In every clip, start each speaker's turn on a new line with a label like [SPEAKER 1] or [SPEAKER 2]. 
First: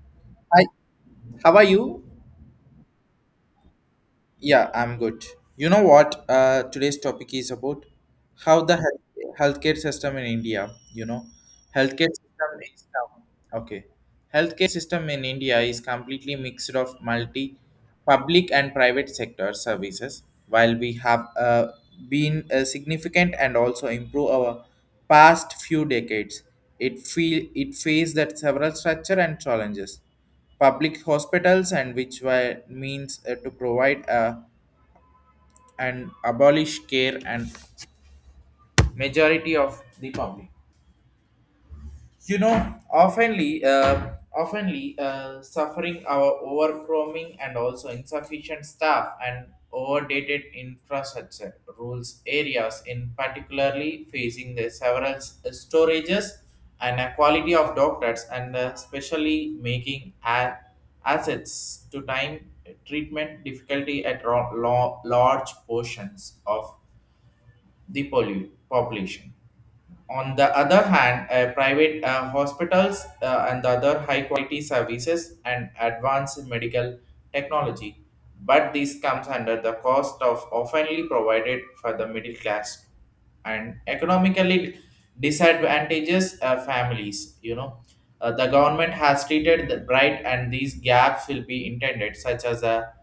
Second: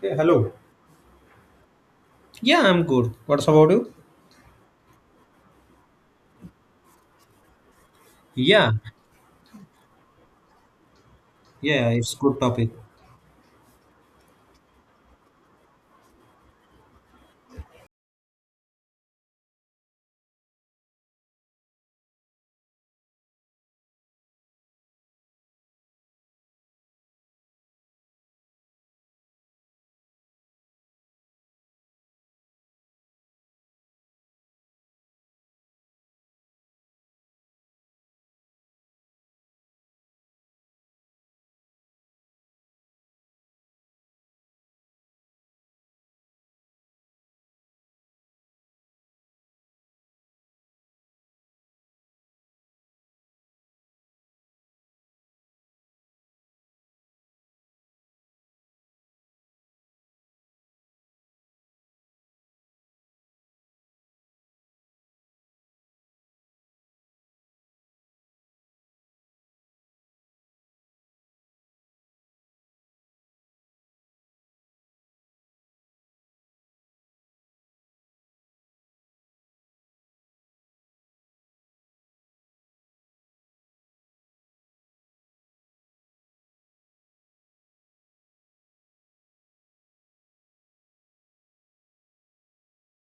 [SPEAKER 1] Hey, hello.
[SPEAKER 2] Hi, how are you?
[SPEAKER 1] Yeah, I'm good. What's about you?
[SPEAKER 2] Yeah, I'm good. You know what? Today's topic is about how
[SPEAKER 1] Yeah,
[SPEAKER 2] the healthcare system in India, you know,
[SPEAKER 1] yeah,
[SPEAKER 2] healthcare
[SPEAKER 1] it's good
[SPEAKER 2] system
[SPEAKER 1] topic.
[SPEAKER 2] is now. Okay. Healthcare system in India is completely mixed of multi public and private sector services. While we have been significant and also improve our past few decades, it faced that several structure and challenges. Public hospitals and which were means to provide and abolish care and majority of the public you know oftenly suffering our overcrowding and also insufficient staff and overdated infrastructure rules areas in particularly facing the several storages and a quality of doctors and especially making assets to time treatment difficulty at large portions of the pollute population. On the other hand, private hospitals and the other high quality services and advanced medical technology, but this comes under the cost of oftenly provided for the middle class and economically disadvantages families. The government has treated the bright, and these gaps will be intended, such as a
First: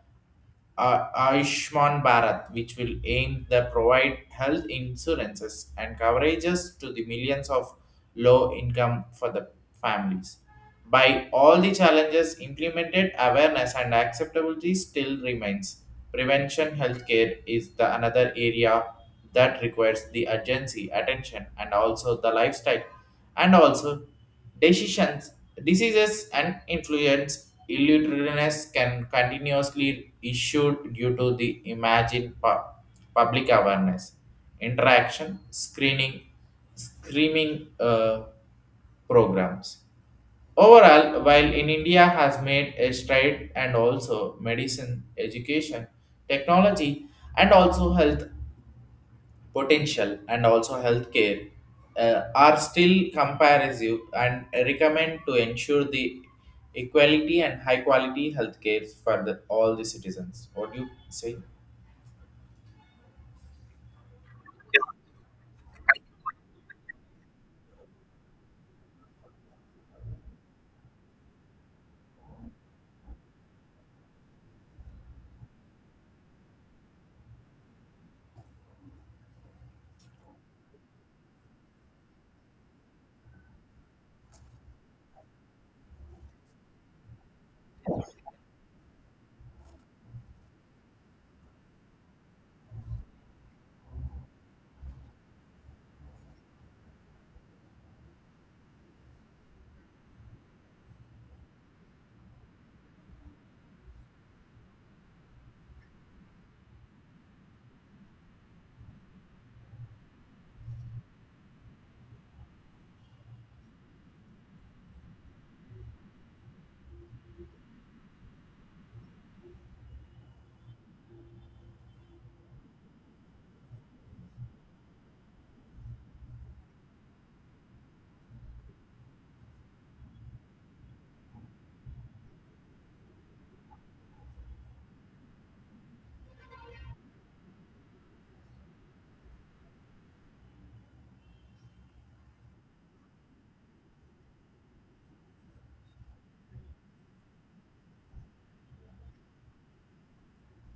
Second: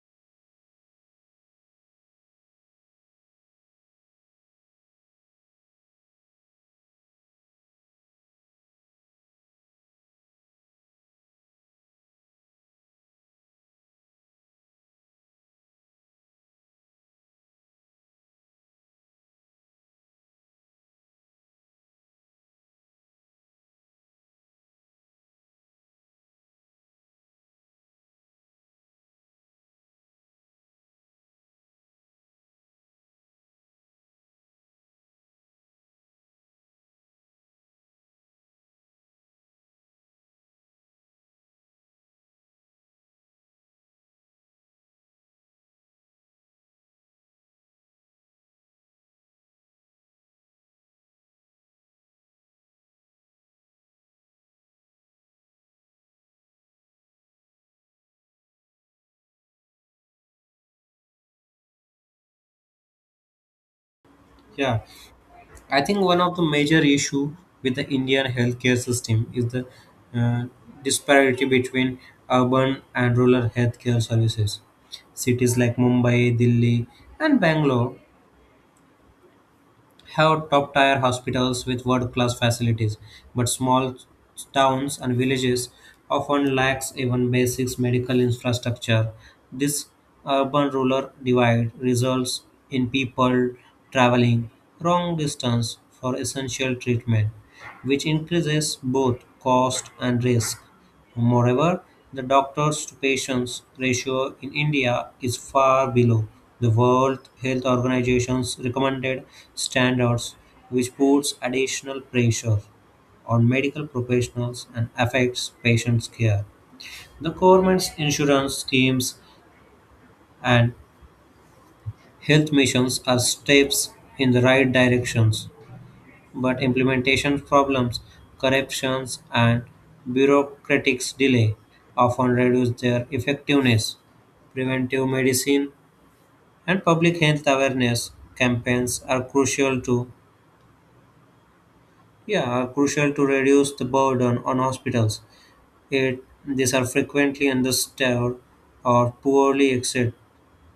[SPEAKER 2] Ayushman Bharat, which will aim to provide health insurances and coverages to the millions of low income for the families. By all the challenges implemented, awareness and acceptability still remains. Prevention healthcare is the another area that requires the urgency, attention, and also the lifestyle, and also decisions, diseases, and influence illiterateness can continuously issued due to the imagine public awareness, interaction, screaming programs. Overall, while in India has made a stride and also medicine, education, technology, and also health potential and also healthcare are still comparative and recommend to ensure the equality and high quality healthcare for the, all the citizens. What do you say?
[SPEAKER 1] Yeah, I think one of the major issue with the Indian healthcare system is the uh, disparity between urban and rural healthcare services. Cities like Mumbai, Delhi, and Bangalore have top tier hospitals with world class facilities, but small towns and villages often lacks even basic medical infrastructure. This urban rural divide results in people traveling wrong distance for essential treatment, which increases both cost and risk. Moreover, the doctors-to-patients ratio in India is far below the World Health Organization's recommended standards, which puts additional pressure on medical professionals and affects patients' care. The government's insurance schemes and health missions are steps in the right directions, but implementation problems, corruptions, and bureaucratic delay often reduce their effectiveness. Preventive medicine and public health awareness campaigns are crucial to reduce the burden on hospitals. These are frequently understaffed or poorly executed.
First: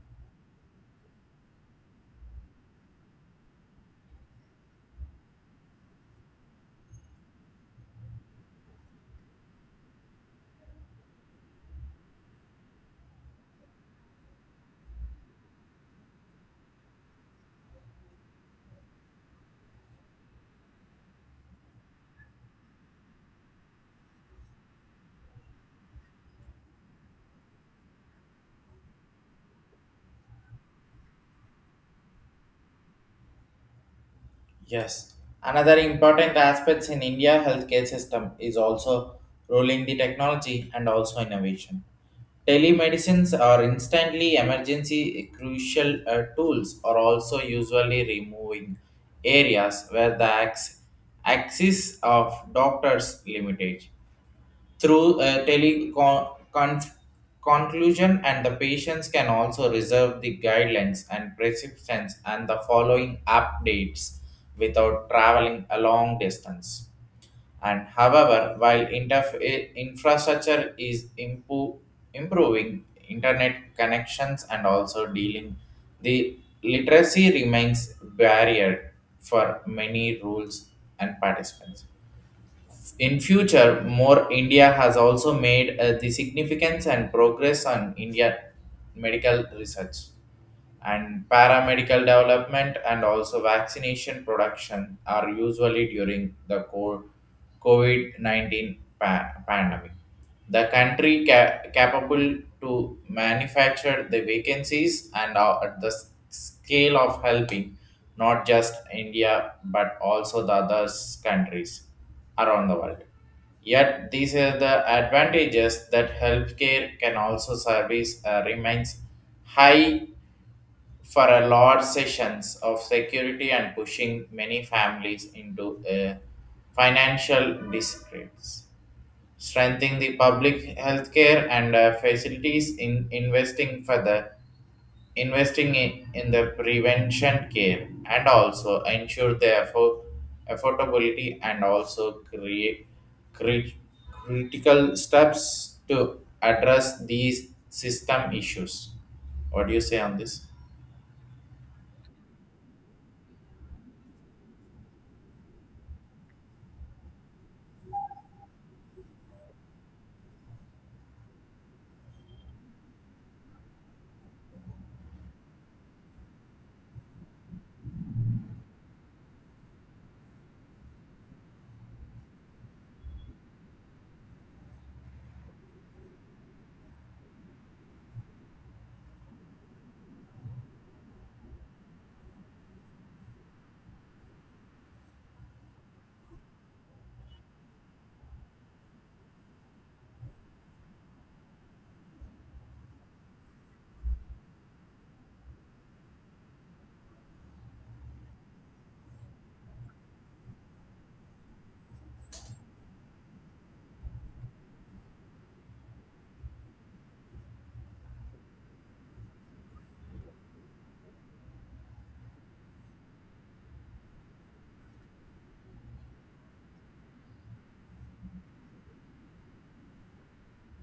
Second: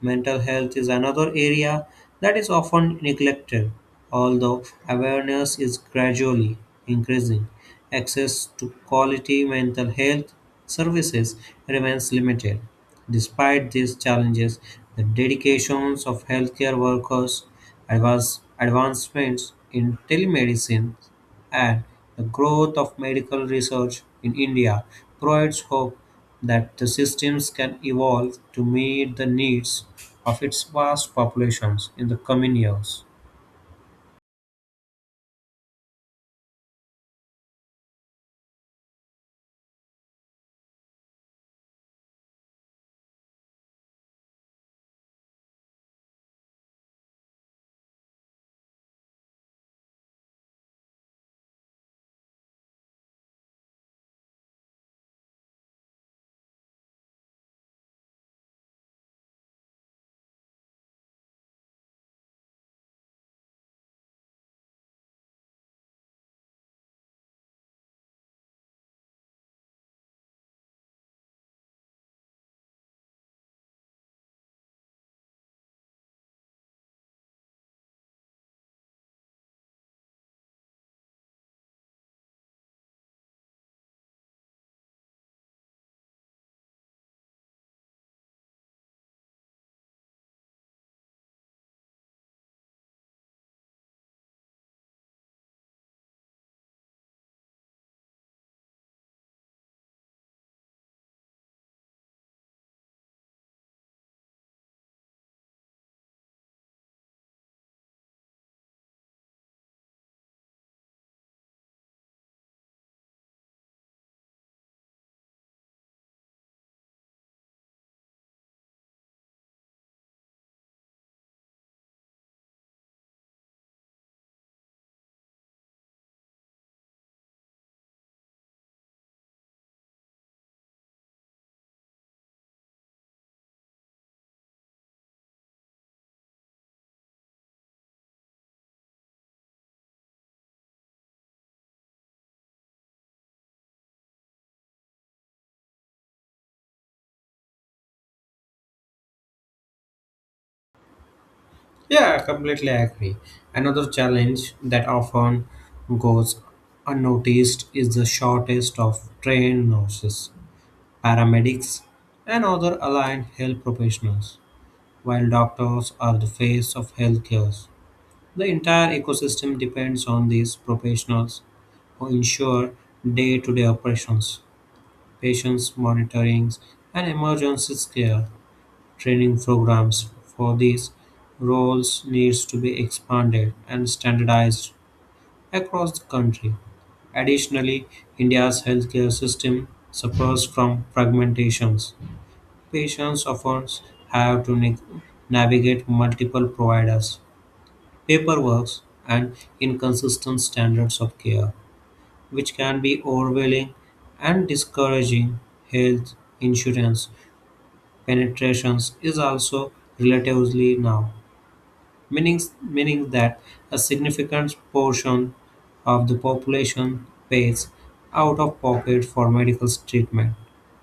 [SPEAKER 1] Mental health is another area that is often neglected, although awareness is gradually increasing. Access to quality mental health services remains limited. Despite these challenges, the dedications of healthcare workers, advancements in telemedicine, and the growth of medical research in India provides hope that the systems can evolve to meet the needs of its vast populations in the coming years.
[SPEAKER 2] Yes, another important aspects in India healthcare system is also rolling the technology and also innovation. Telemedicines are instantly emergency crucial tools are also usually removing areas where the axis of doctors limited through teleconclusion and the patients can also reserve the guidelines and prescriptions and the following updates without traveling a long distance. And however, while infrastructure is improving, internet connections and also dealing, the literacy remains barrier for many rules and participants. In future, more India has also made the significance and progress on India medical research and paramedical development and also vaccination production are usually during the COVID-19 pandemic. The country capable to manufacture the vacancies and at the scale of helping not just India but also the other countries around the world. Yet these are the advantages that healthcare can also service remains high for a large sessions of security and pushing many families into a financial disgrace. Strengthening the public healthcare and facilities in investing further investing in the prevention care and also ensure the affordability and also create crit- critical steps to address these system issues. What do you say on this?
[SPEAKER 1] Yeah, I completely agree. Another challenge that often goes unnoticed is the shortage of trained nurses, paramedics, and other aligned health professionals, while doctors are the face of healthcare. The entire ecosystem depends on these professionals who ensure day to day operations, patients monitoring, and emergency care. Training programs for these roles needs to be expanded and standardized across the country. Additionally, India's healthcare system suffers from fragmentations. Patients often have to navigate multiple providers paperwork, and inconsistent standards of care, which can be overwhelming and discouraging. Health insurance penetrations is also relatively now, meaning, meaning that a significant portion of the population pays out of pocket for medical treatment.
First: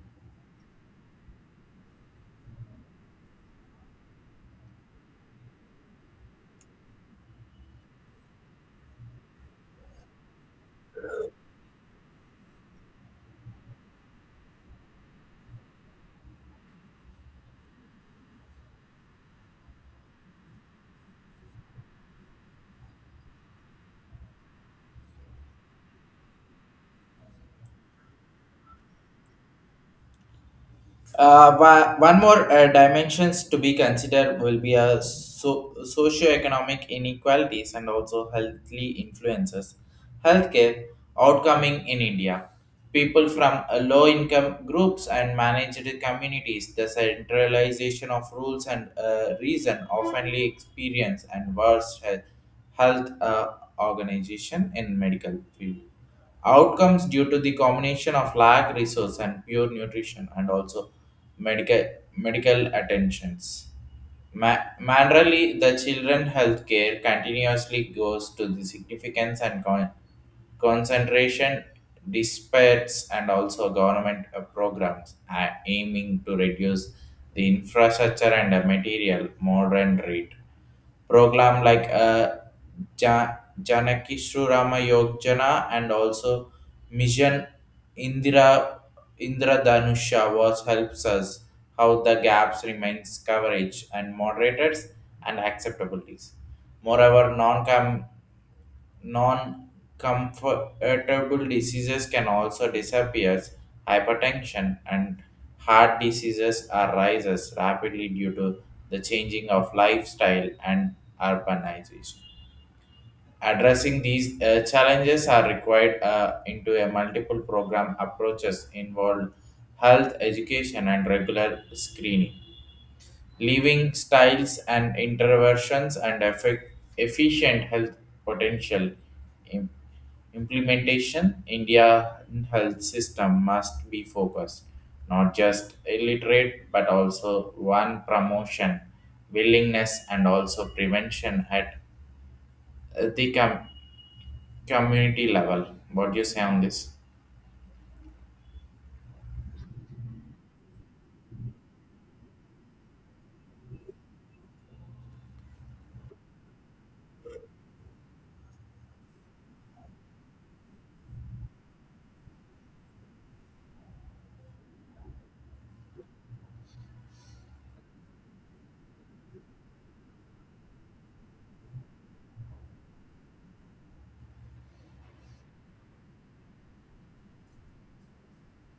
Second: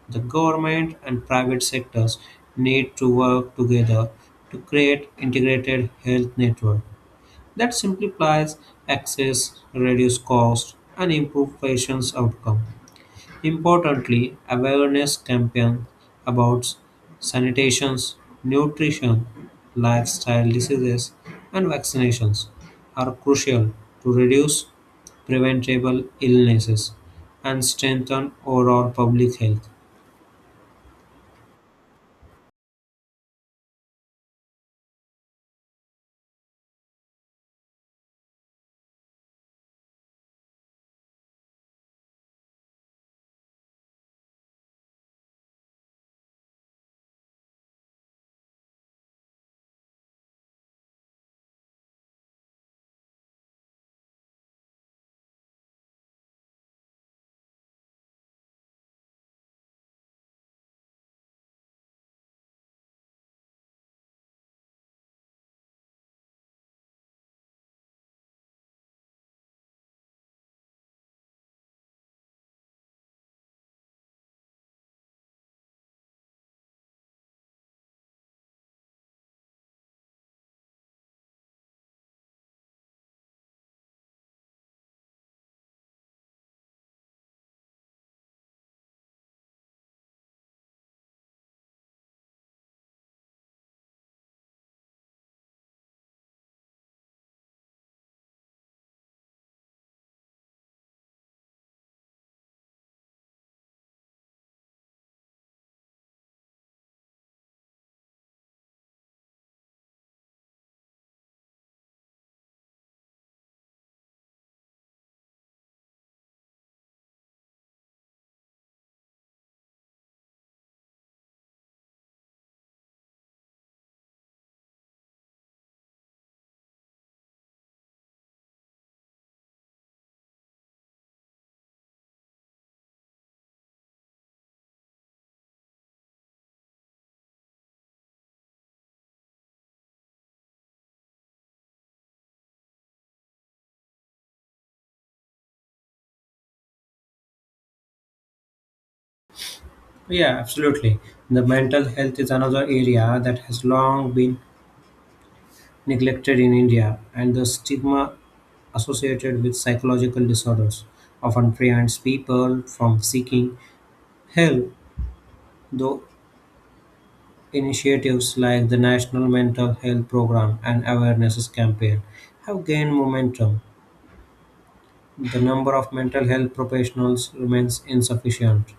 [SPEAKER 1] The government and private sectors need to work together to create integrated health network that simplifies access, reduces cost, and improves patients' outcome. Importantly, awareness campaigns about sanitation, nutrition, lifestyle diseases, and vaccinations are crucial to reduce preventable illnesses and strengthen overall public health.
[SPEAKER 2] One more dimensions to be considered will be socioeconomic inequalities and also healthly influences. Healthcare outcoming in India. People from low income groups and managed communities, the centralization of rules and reason oftenly experience and worse health organization in medical field. Outcomes due to the combination of lack resource and pure nutrition and also medical medical attentions. Manually, the children health care continuously goes to the significance and concentration disputes and also government programs are aiming to reduce the infrastructure and the material modern rate program like ja- Janaki Shri Rama Yojana and also Mission Indira Indra Dhanusha was helps us how the gaps remains coverage and moderators and acceptabilities. Moreover, non-comfortable diseases can also disappear. Hypertension and heart diseases are rises rapidly due to the changing of lifestyle and urbanization. Addressing these challenges are required into a multiple program approaches involved health education and regular screening, living styles and interventions and efficient health potential. Im- Implementation Indian health system must be focused not just illiterate but also one promotion willingness and also prevention at uh, the com- community level. What do you say on this?
[SPEAKER 1] Yeah, absolutely. The mental health is another area that has long been neglected in India, and the stigma associated with psychological disorders, often prevents people from seeking help, though initiatives like the National Mental Health Program and Awareness Campaign have gained momentum. The number of mental health professionals remains insufficient.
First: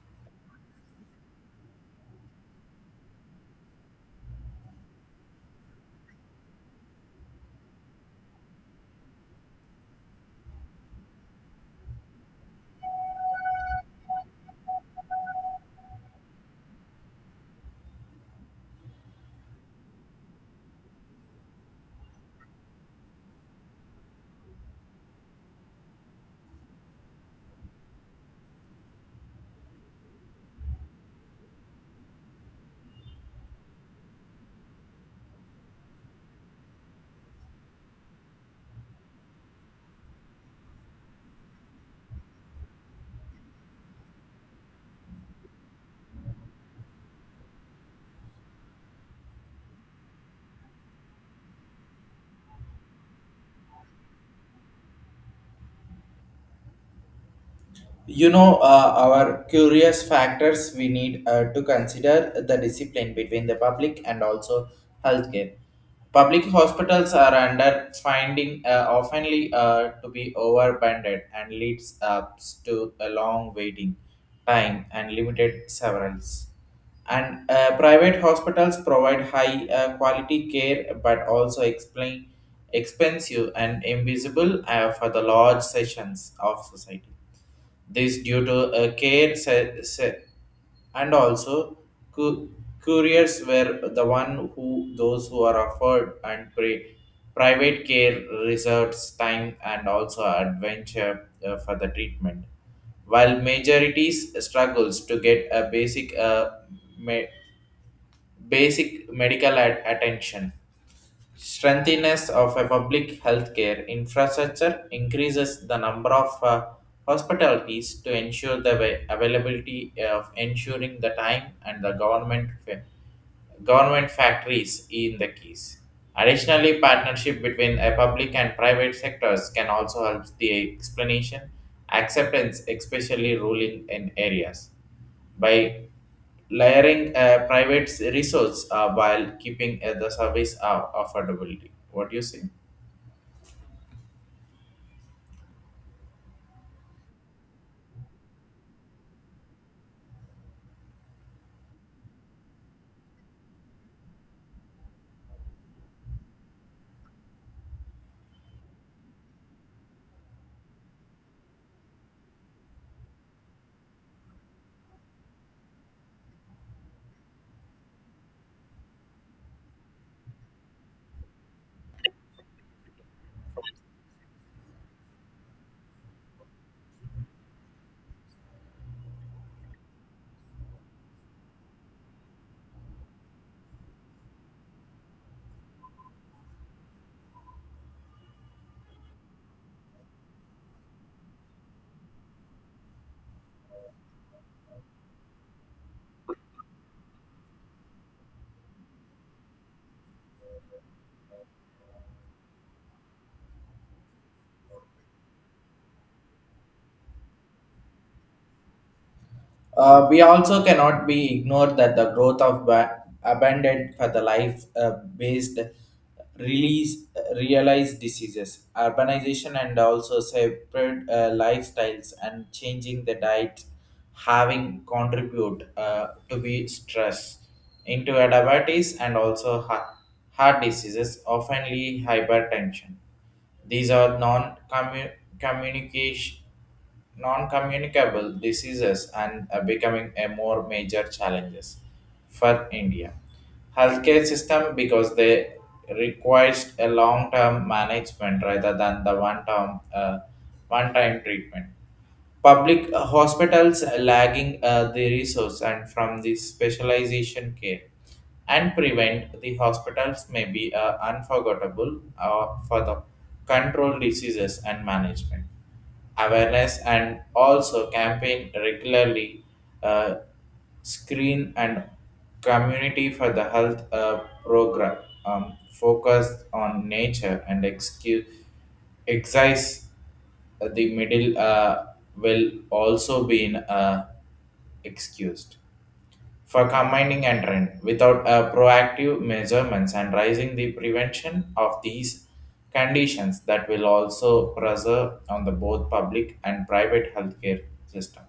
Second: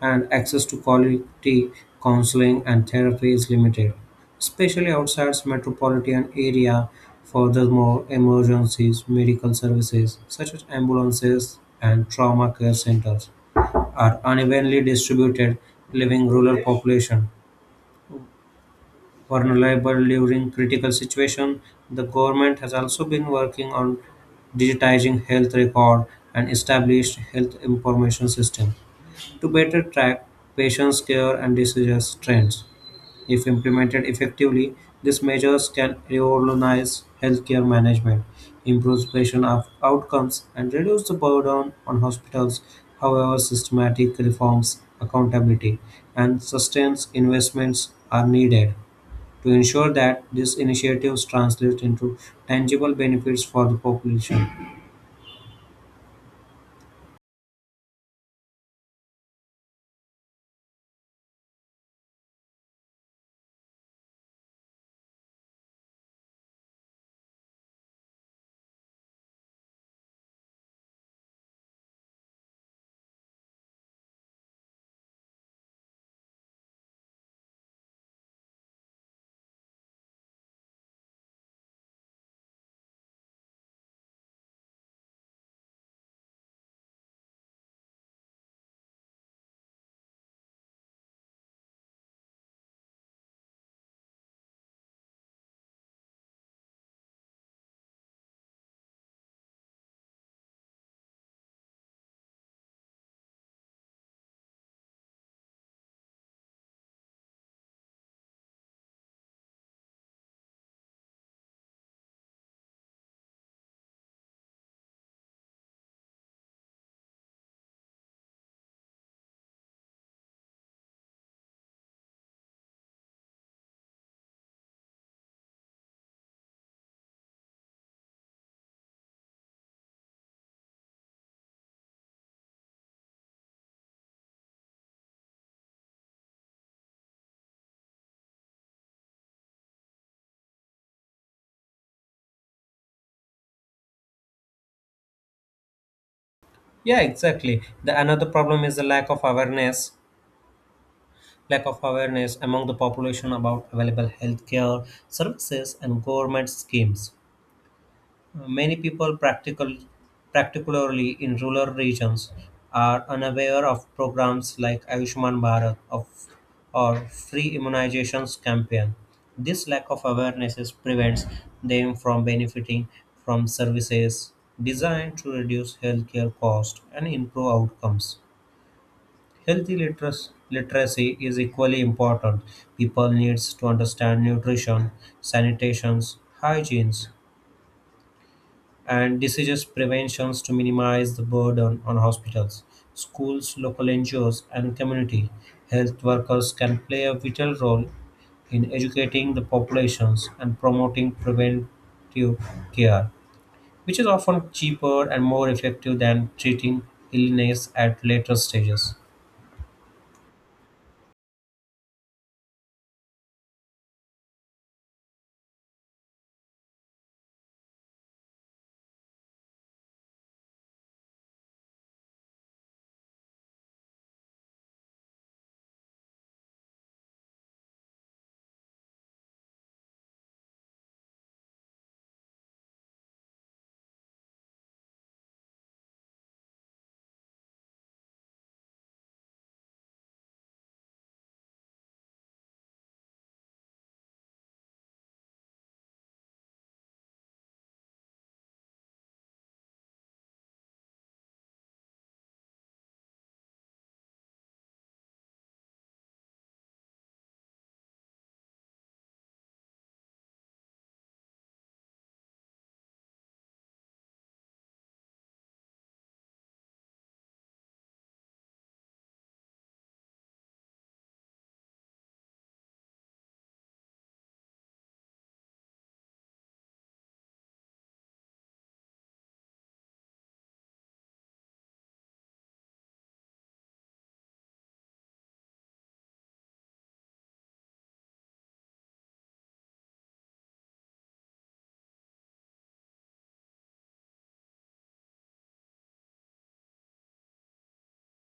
[SPEAKER 1] And access to quality counseling and therapy is limited, especially outside metropolitan area. Furthermore, emergencies, medical services such as ambulances and trauma care centers are unevenly distributed, leaving rural population vulnerable during critical situation. The government has also been working on digitizing health record and established health information system to better track patients' care and disease trends. If implemented effectively, these measures can revolutionize healthcare management, improve patient outcomes, and reduce the burden on hospitals. However, systematic reforms, accountability, and sustained investments are needed to ensure that these initiatives translate into tangible benefits for the population.
[SPEAKER 2] You know our curious factors we need to consider the discipline between the public and also healthcare. Public hospitals are under finding oftenly to be overbundled and leads up to a long waiting time and limited severance, and private hospitals provide high quality care but also explain expensive and invisible for the large sessions of society. This due to a care se- se- and also cu- couriers were the one who those who are offered and private care reserves time and also adventure for the treatment, while majorities struggles to get a basic me- basic medical attention. Strengthiness of a public healthcare infrastructure increases the number of hospitalities to ensure the availability of ensuring the time and the government factories in the keys. Additionally, partnership between a public and private sectors can also help the explanation acceptance, especially rural in areas by layering a private resource while keeping the service affordability. What do you say?
[SPEAKER 1] Yeah, exactly. The another problem is the lack of awareness among the population about available healthcare services and government schemes. Many people, practical, particularly in rural regions, are unaware of programs like Ayushman Bharat or free immunizations campaign. This lack of awareness prevents them from benefiting from services designed to reduce healthcare costs and improve outcomes. Healthy literacy is equally important. People needs to understand nutrition, sanitations, hygienes, and diseases preventions to minimize the burden on hospitals, schools, local NGOs, and community. Health workers can play a vital role in educating the populations and promoting preventive care, which is often cheaper and more effective than treating illness at later stages.
[SPEAKER 2] We also cannot be ignored that the growth of abandoned for the life based release realized diseases urbanization and also separate lifestyles and changing the diet having contribute to be stress into a diabetes and also heart diseases oftenly hypertension. These are communication non-communicable diseases and becoming a more major challenges for India. Healthcare system because they requires a long-term management rather than the one-time treatment. Public hospitals lagging the resource and from the specialization care and prevent the hospitals may be unforgettable for the control diseases and management awareness and also campaign regularly uh, screen and community for the health program, focused on nature and excuse exercise the middle will also be excused for combining and trend without a proactive measurements and rising the prevention of these conditions that will also preserve on the both public and private healthcare system.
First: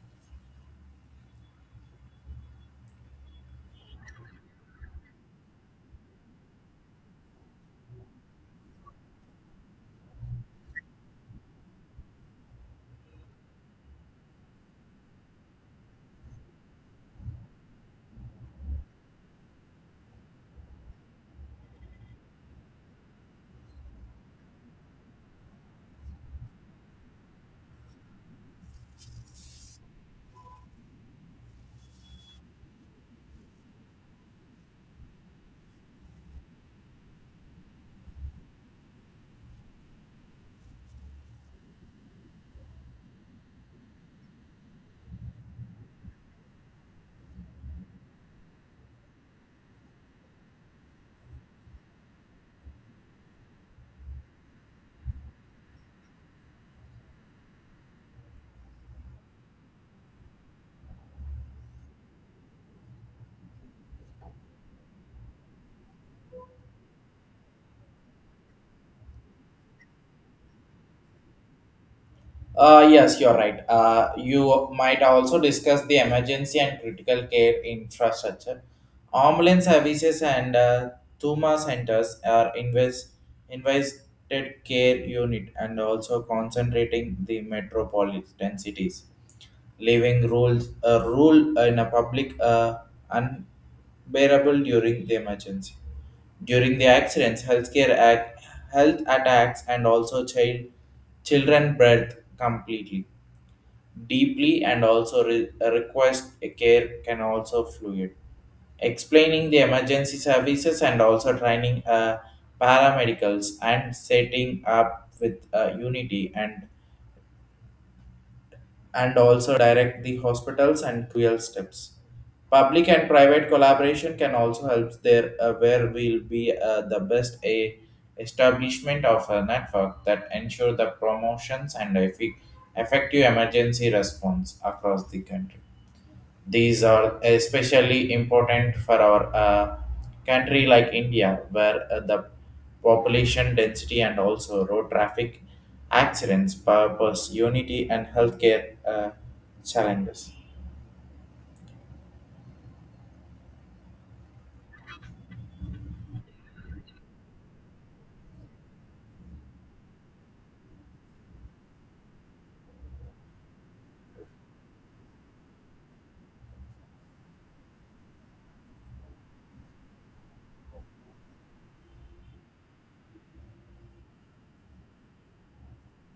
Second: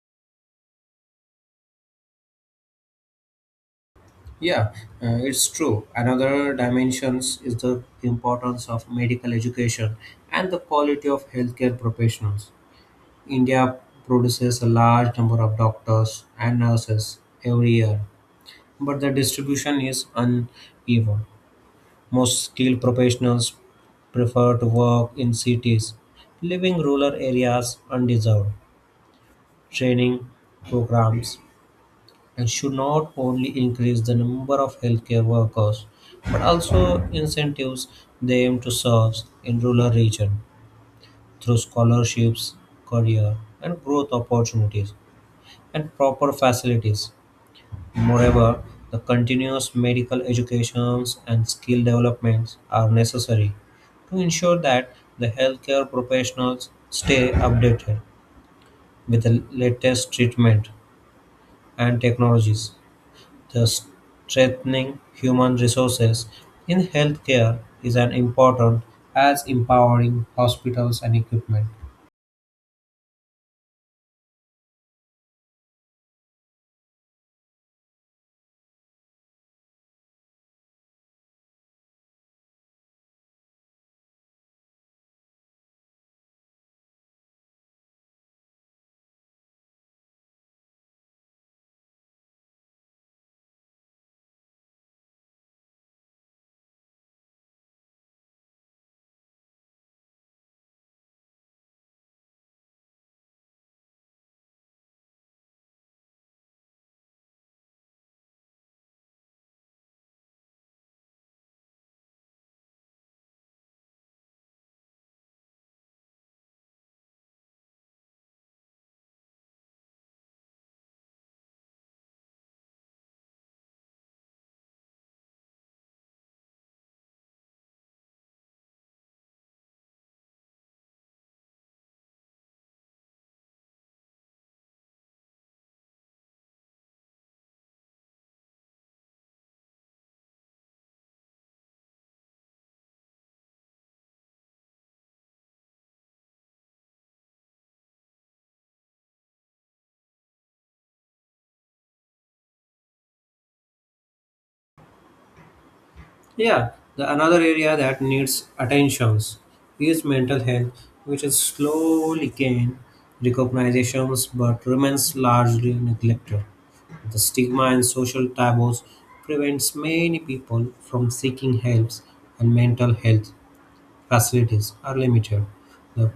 [SPEAKER 1] Yeah, it's true. Another dimensions is the importance of medical education and the quality of healthcare professionals. India produces a large number of doctors and nurses every year, but the distribution is uneven. Most skilled professionals prefer to work in cities, leaving rural areas undeserved. Training programs and should not only increase the number of healthcare workers but also incentives them to serve in rural regions through scholarships, career and growth opportunities and proper facilities. Moreover, the continuous medical educations and skill developments are necessary to ensure that the healthcare professionals stay updated with the latest treatment and technologies. The strengthening human resources in healthcare is as important as empowering hospitals and equipment.
[SPEAKER 2] Yes, you're right. You might also discuss the emergency and critical care infrastructure. Ambulance services and Thuma centers are invested care unit and also concentrating the metropolitan cities leaving rules a rule in a public unbearable during the emergency. During the accidents, health attacks, and also children breath completely, deeply, and also request a care can also fluid explaining the emergency services and also training paramedicals and setting up with unity and also direct the hospitals and cruel steps. Public and private collaboration can also help there where will be the best a establishment of a network that ensure the promotions and effective emergency response across the country. These are especially important for our country like India, where the population density and also road traffic accidents, purpose, unity, and healthcare challenges.
[SPEAKER 1] Yeah, the another area that needs attentions is mental health, which is slowly gained recognitions but remains largely neglected. The stigma and social taboos prevents many people from seeking help and mental health facilities are limited, though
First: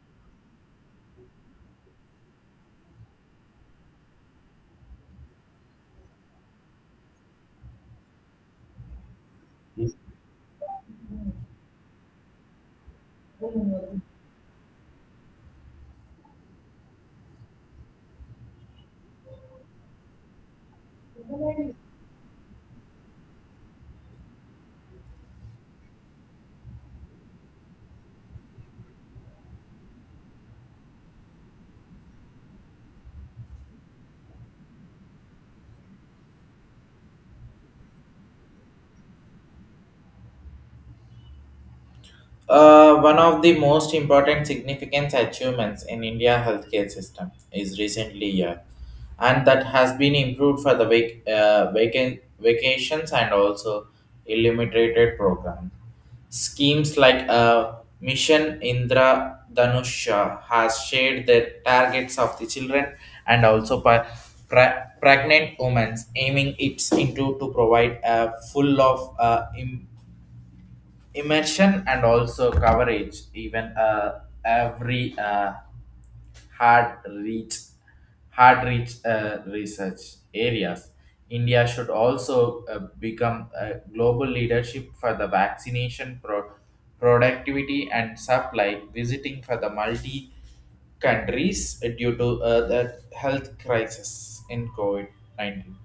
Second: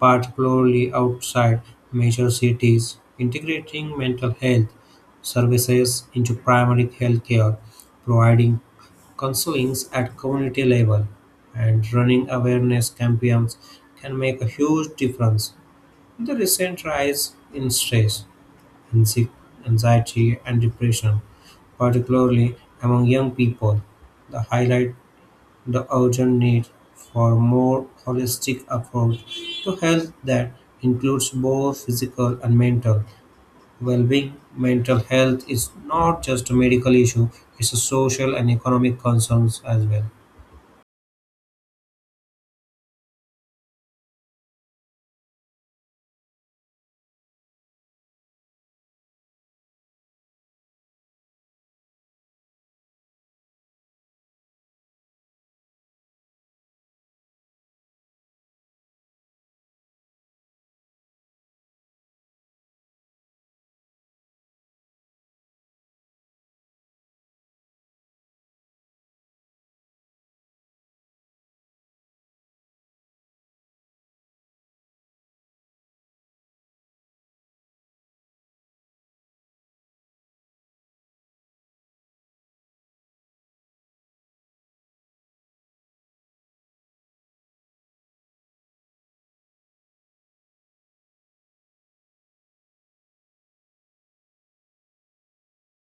[SPEAKER 1] particularly outside major cities. Integrating mental health services into primary health care, providing counselings at community level, and running awareness campaigns can make a huge difference. The recent rise in stress, anxi- anxiety, and depression particularly among young people. The highlight the urgent need for more holistic approach to health that includes both physical and mental well-being. Mental health is not just a medical issue, it's a social and economic concerns as well.
[SPEAKER 2] One of the most important significant achievements in India healthcare system is recently and that has been improved for the vacations and also illuminated program. Schemes like Mission Indra Dhanusha has shared the targets of the children and also pregnant women, aiming its into to provide a full of im- immersion and also coverage even every hard reach hard reach research areas. India should also become a global leadership for the vaccination productivity and supply visiting for the multi countries due to the health crisis in COVID-19.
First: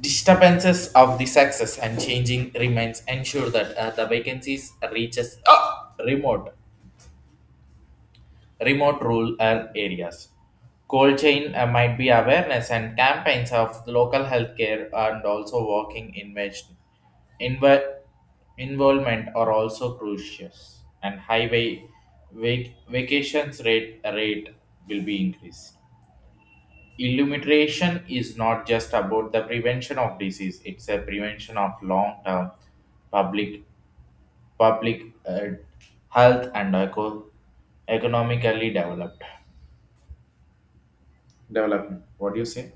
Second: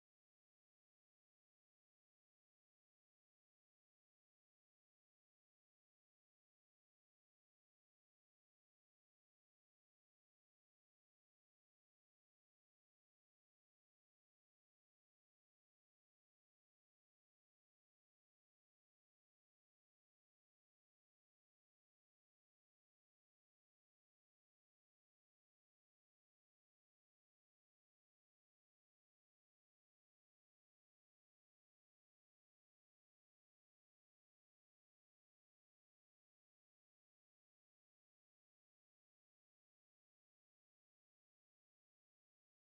[SPEAKER 2] Disturbances of the success and changing remains ensure that the vacancies reaches. Ah! Remote rural areas cold chain might be awareness and campaigns of local healthcare and also working invention. Inve- Involvement are also crucial and highway vacations rate will be increased. Illumination is not just about the prevention of disease, it's a prevention of long-term public public uh, health and economically developed development. What do you say?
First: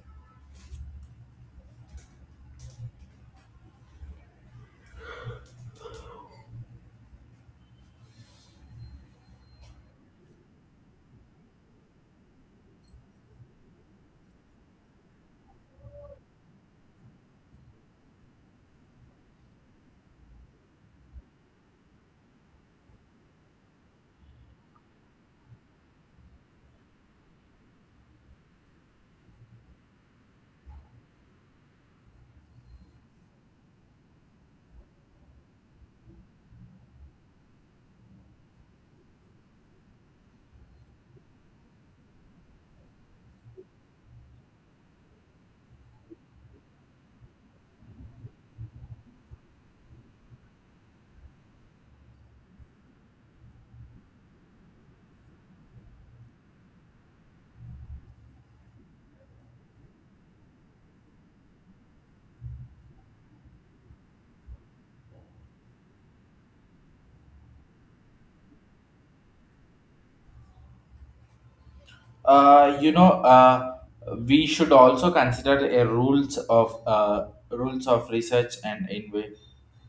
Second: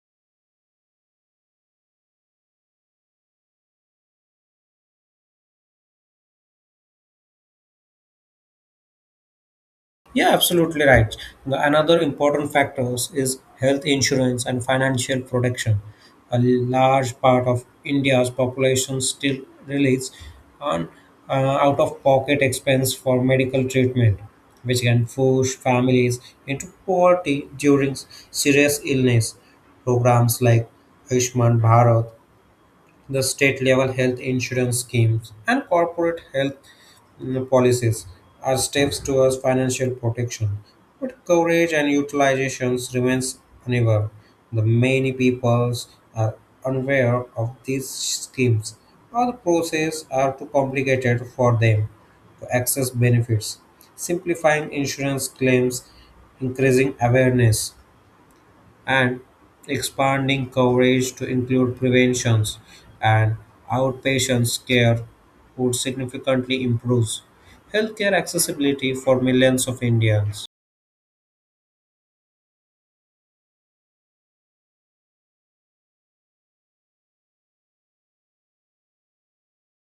[SPEAKER 1] Yeah, absolutely right. Another important factors is health insurance and financial protection. A large part of India's population still relies on out-of-pocket expense for medical treatment, which can push families into poverty during serious illness. Programs like Ayushman Bharat, the state-level health insurance schemes, and corporate health policies are steps towards financial protection, but coverage and utilizations remains uneven. The many peoples are unaware of these schemes, or the process are too complicated for them to access benefits. Simplifying insurance claims, increasing awareness and expanding coverage to include preventions and outpatient care would significantly improve healthcare accessibility for millions of Indians.
[SPEAKER 2] Uh, you know, uh, we should also consider a rules of research and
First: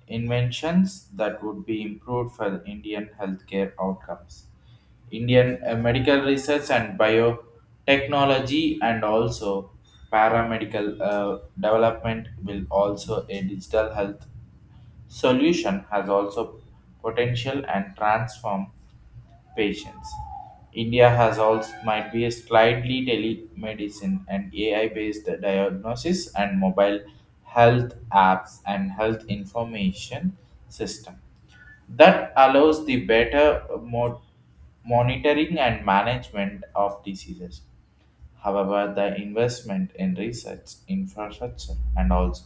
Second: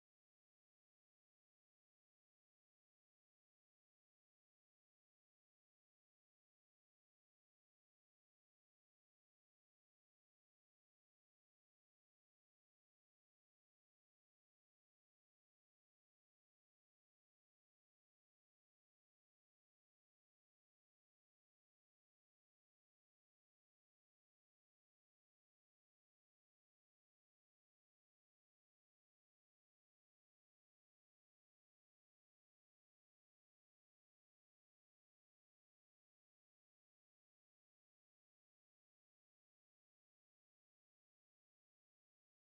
[SPEAKER 2] inventions that would be improved for the Indian healthcare outcomes. Indian medical research and biotechnology and also paramedical development will also a digital health solution has also potential and transform patients. India has also might be a slightly telemedicine and AI-based diagnosis and mobile health apps and health information system that allows the better monitoring and management of diseases. However, the investment in research, infrastructure, and also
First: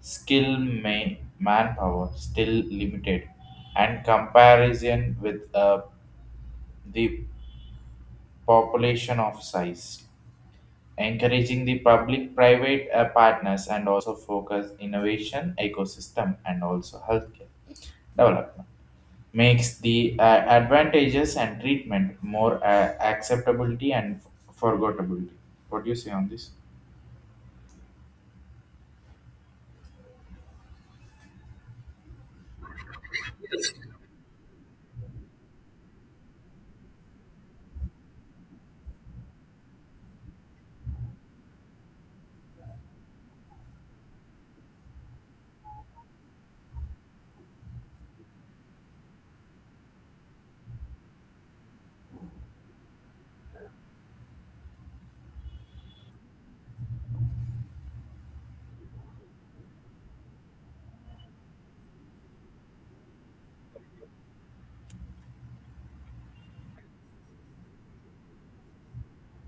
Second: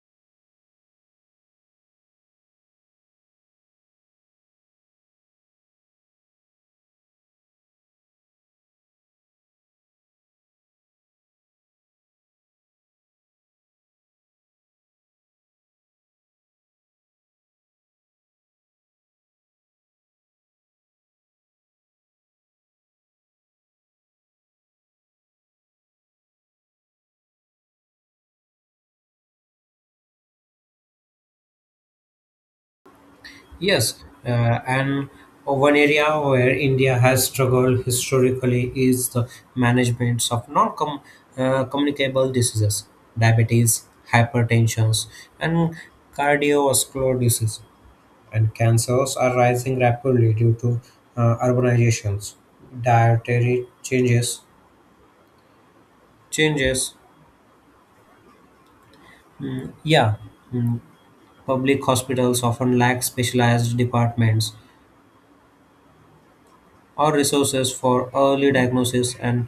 [SPEAKER 2] skill may manpower still limited, and comparison with the population of size. Encouraging the public-private partners and also focus innovation, ecosystem, and also healthcare development makes the advantages and treatment more acceptability and forgettability. What do you say on this?
[SPEAKER 1] Yes, and one area where India has struggled historically is the management of non communicable diseases, diabetes, hypertension, and cardiovascular disease. And cancers are rising rapidly due to urbanizations, dietary changes. Yeah, Mm, public hospitals often lack specialized departments or resources for early diagnosis and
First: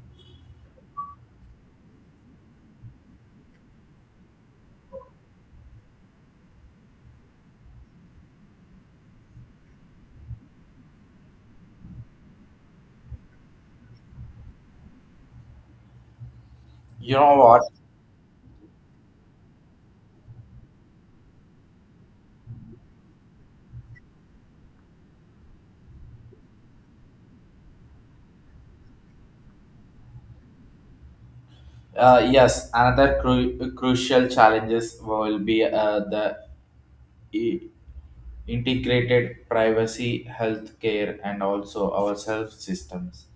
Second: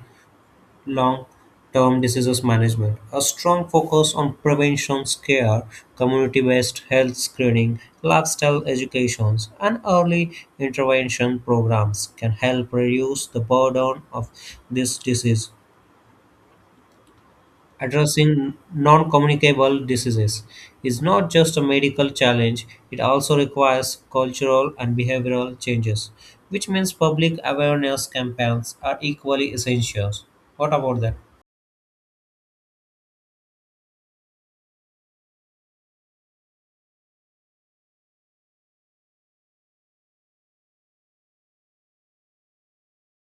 [SPEAKER 1] long-term diseases management. A strong focus on prevention care, community-based health screening, lifestyle educations, and early intervention programs can help reduce the burden of this disease.
[SPEAKER 2] You know what?
[SPEAKER 1] Addressing non-communicable diseases is not just a medical challenge, it also requires cultural and behavioral changes, which means public awareness campaigns are equally essential. What about that?
[SPEAKER 2] Yes, another crucial challenges will be i- integrated privacy, healthcare, and also our self systems.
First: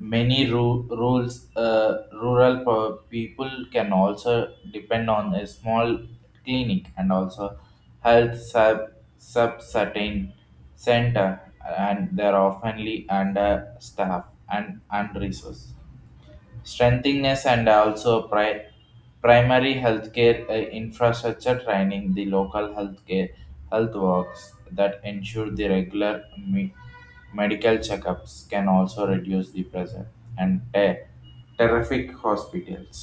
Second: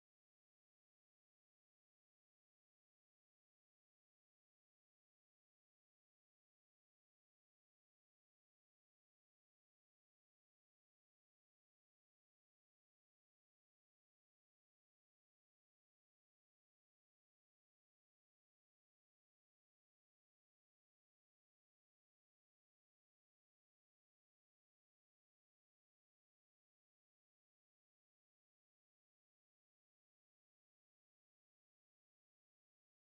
[SPEAKER 2] Many people can also depend on a small clinic and also health subcertain center, and they're oftenly under staff and resource. Strengtheningness and also primary healthcare infrastructure training the local healthcare health works that ensure the regular medical checkups can also reduce the pressure and terrific hospitals.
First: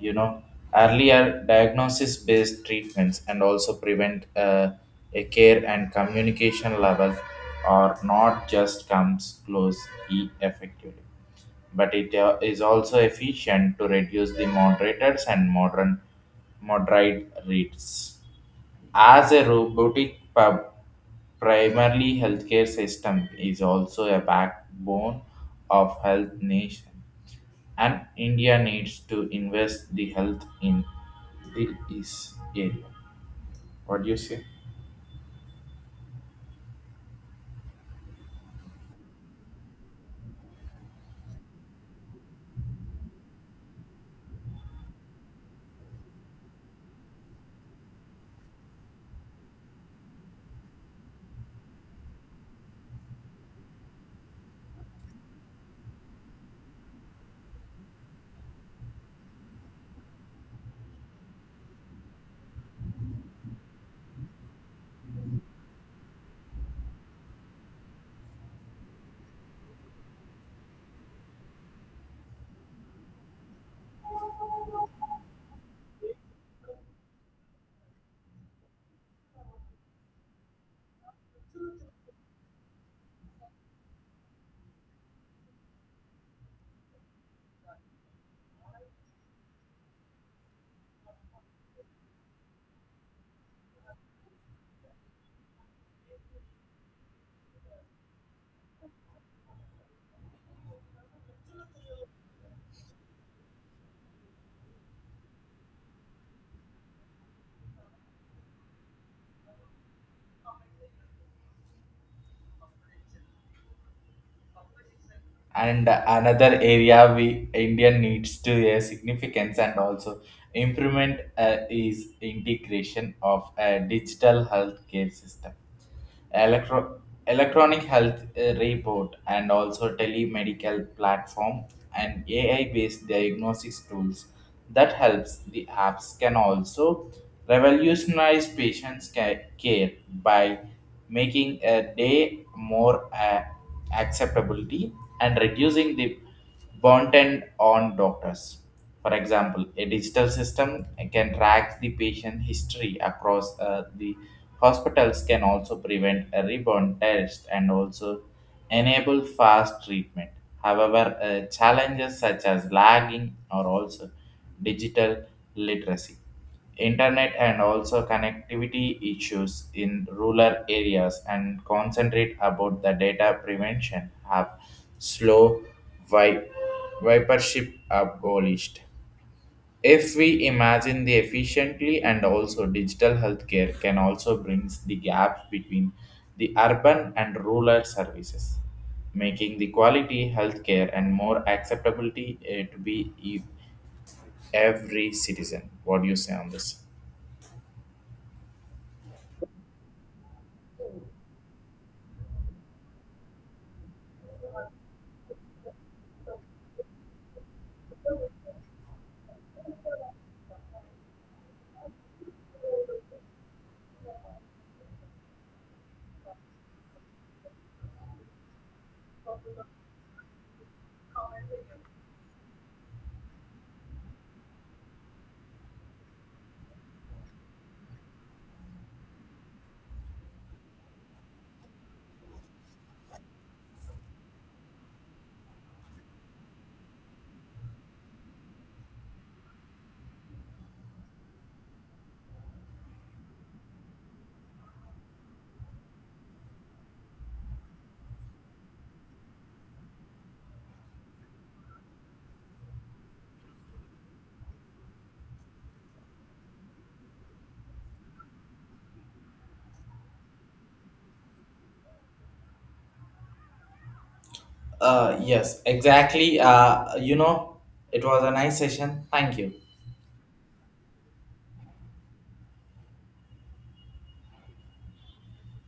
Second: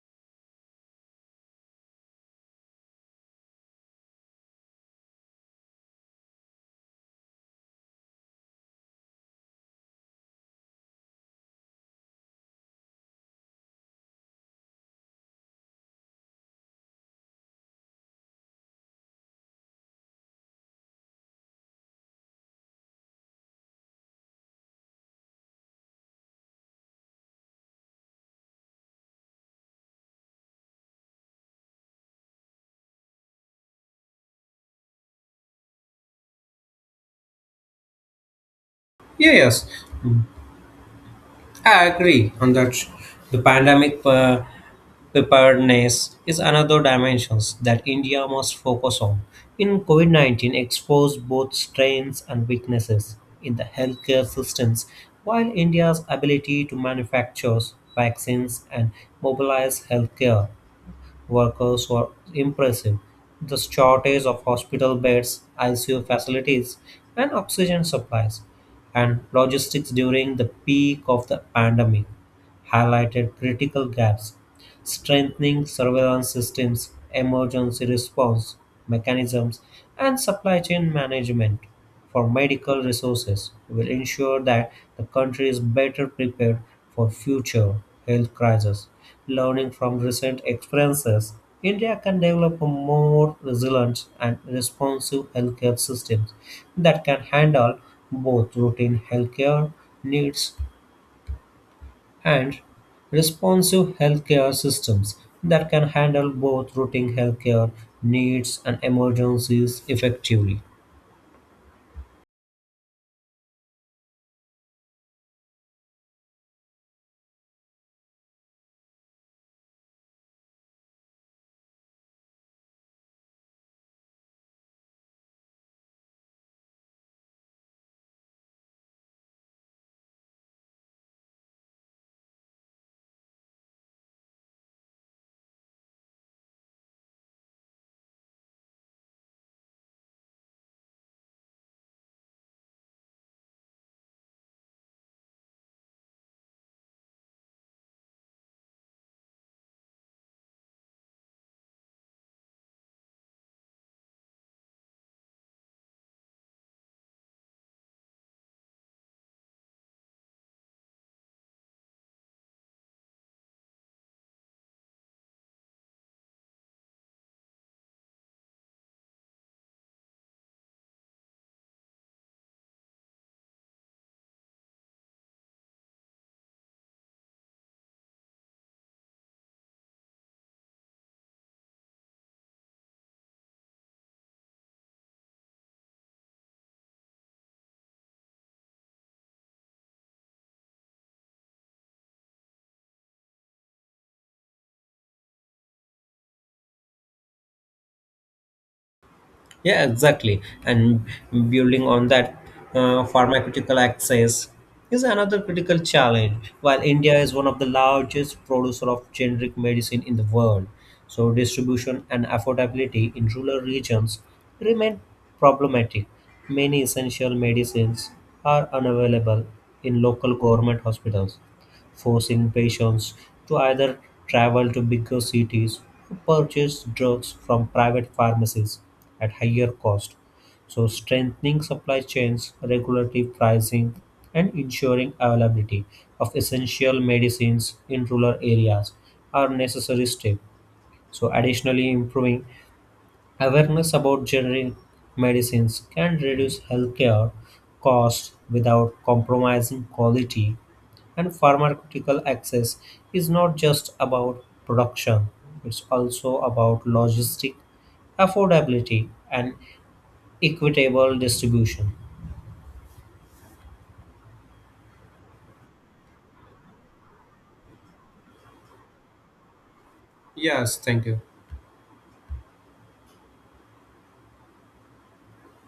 [SPEAKER 2] You know, earlier diagnosis based treatments and also prevent a care and communication level are not just comes close effectively but it is also efficient to reduce the moderators and modern moderate rates. As a robotic pub, primarily healthcare system is also a backbone of health nation, and India needs to invest the health in the is area. What do you say?
[SPEAKER 1] Yeah, yes. I agree on that. The pandemic preparedness is another dimension that India must focus on. In COVID COVID-19, exposed both strengths and weaknesses in the healthcare systems, while India's ability to manufacture vaccines and mobilize healthcare workers were impressive. The shortage of hospital beds, ICU facilities, and oxygen supplies, and logistics during the peak of the pandemic highlighted critical gaps. Strengthening surveillance systems, emergency response mechanisms, and supply chain management for medical resources will ensure that the country is better prepared for future health crises. Learning from recent experiences, India can develop a more resilient and responsive healthcare system that can handle both routine healthcare needs and responsive healthcare systems that can handle both routine healthcare needs and emergencies effectively.
[SPEAKER 2] And another area we Indian needs to a significance and also improvement is integration of a digital healthcare system electro- electronic health report and also telemedical platform and AI-based diagnosis tools that helps the apps can also revolutionize patients' care by making a day more acceptability and reducing the burden on doctors. For example, a digital system can track the patient history across the hospitals can also prevent a rebound test and also enable fast treatment. However, challenges such as lagging or also digital literacy, internet and also connectivity issues in rural areas and concentrate about the data prevention have slow vi- vipership abolished. If we imagine the efficiently and also digital healthcare can also brings the gap between the urban and rural services, making the quality healthcare and more acceptability every citizen. What do you say on this?
[SPEAKER 1] Yeah, exactly. And building on that, pharmaceutical access is another critical challenge. While India is one of the largest producer of generic medicine in the world, so distribution and affordability in rural regions remain problematic. Many essential medicines are unavailable in local government hospitals forcing patients to either travel to bigger cities or purchase drugs from private pharmacies at higher cost. So, strengthening supply chains, regulatory pricing, and ensuring availability of essential medicines in rural areas are necessary steps. So, additionally, improving awareness about generic medicines can reduce healthcare costs without compromising quality and pharmaceutical access is not just about production, it's also about logistic affordability and equitable distribution.
[SPEAKER 2] Yes, exactly. You know, it was a nice session. Thank you.
[SPEAKER 1] Yes, thank you.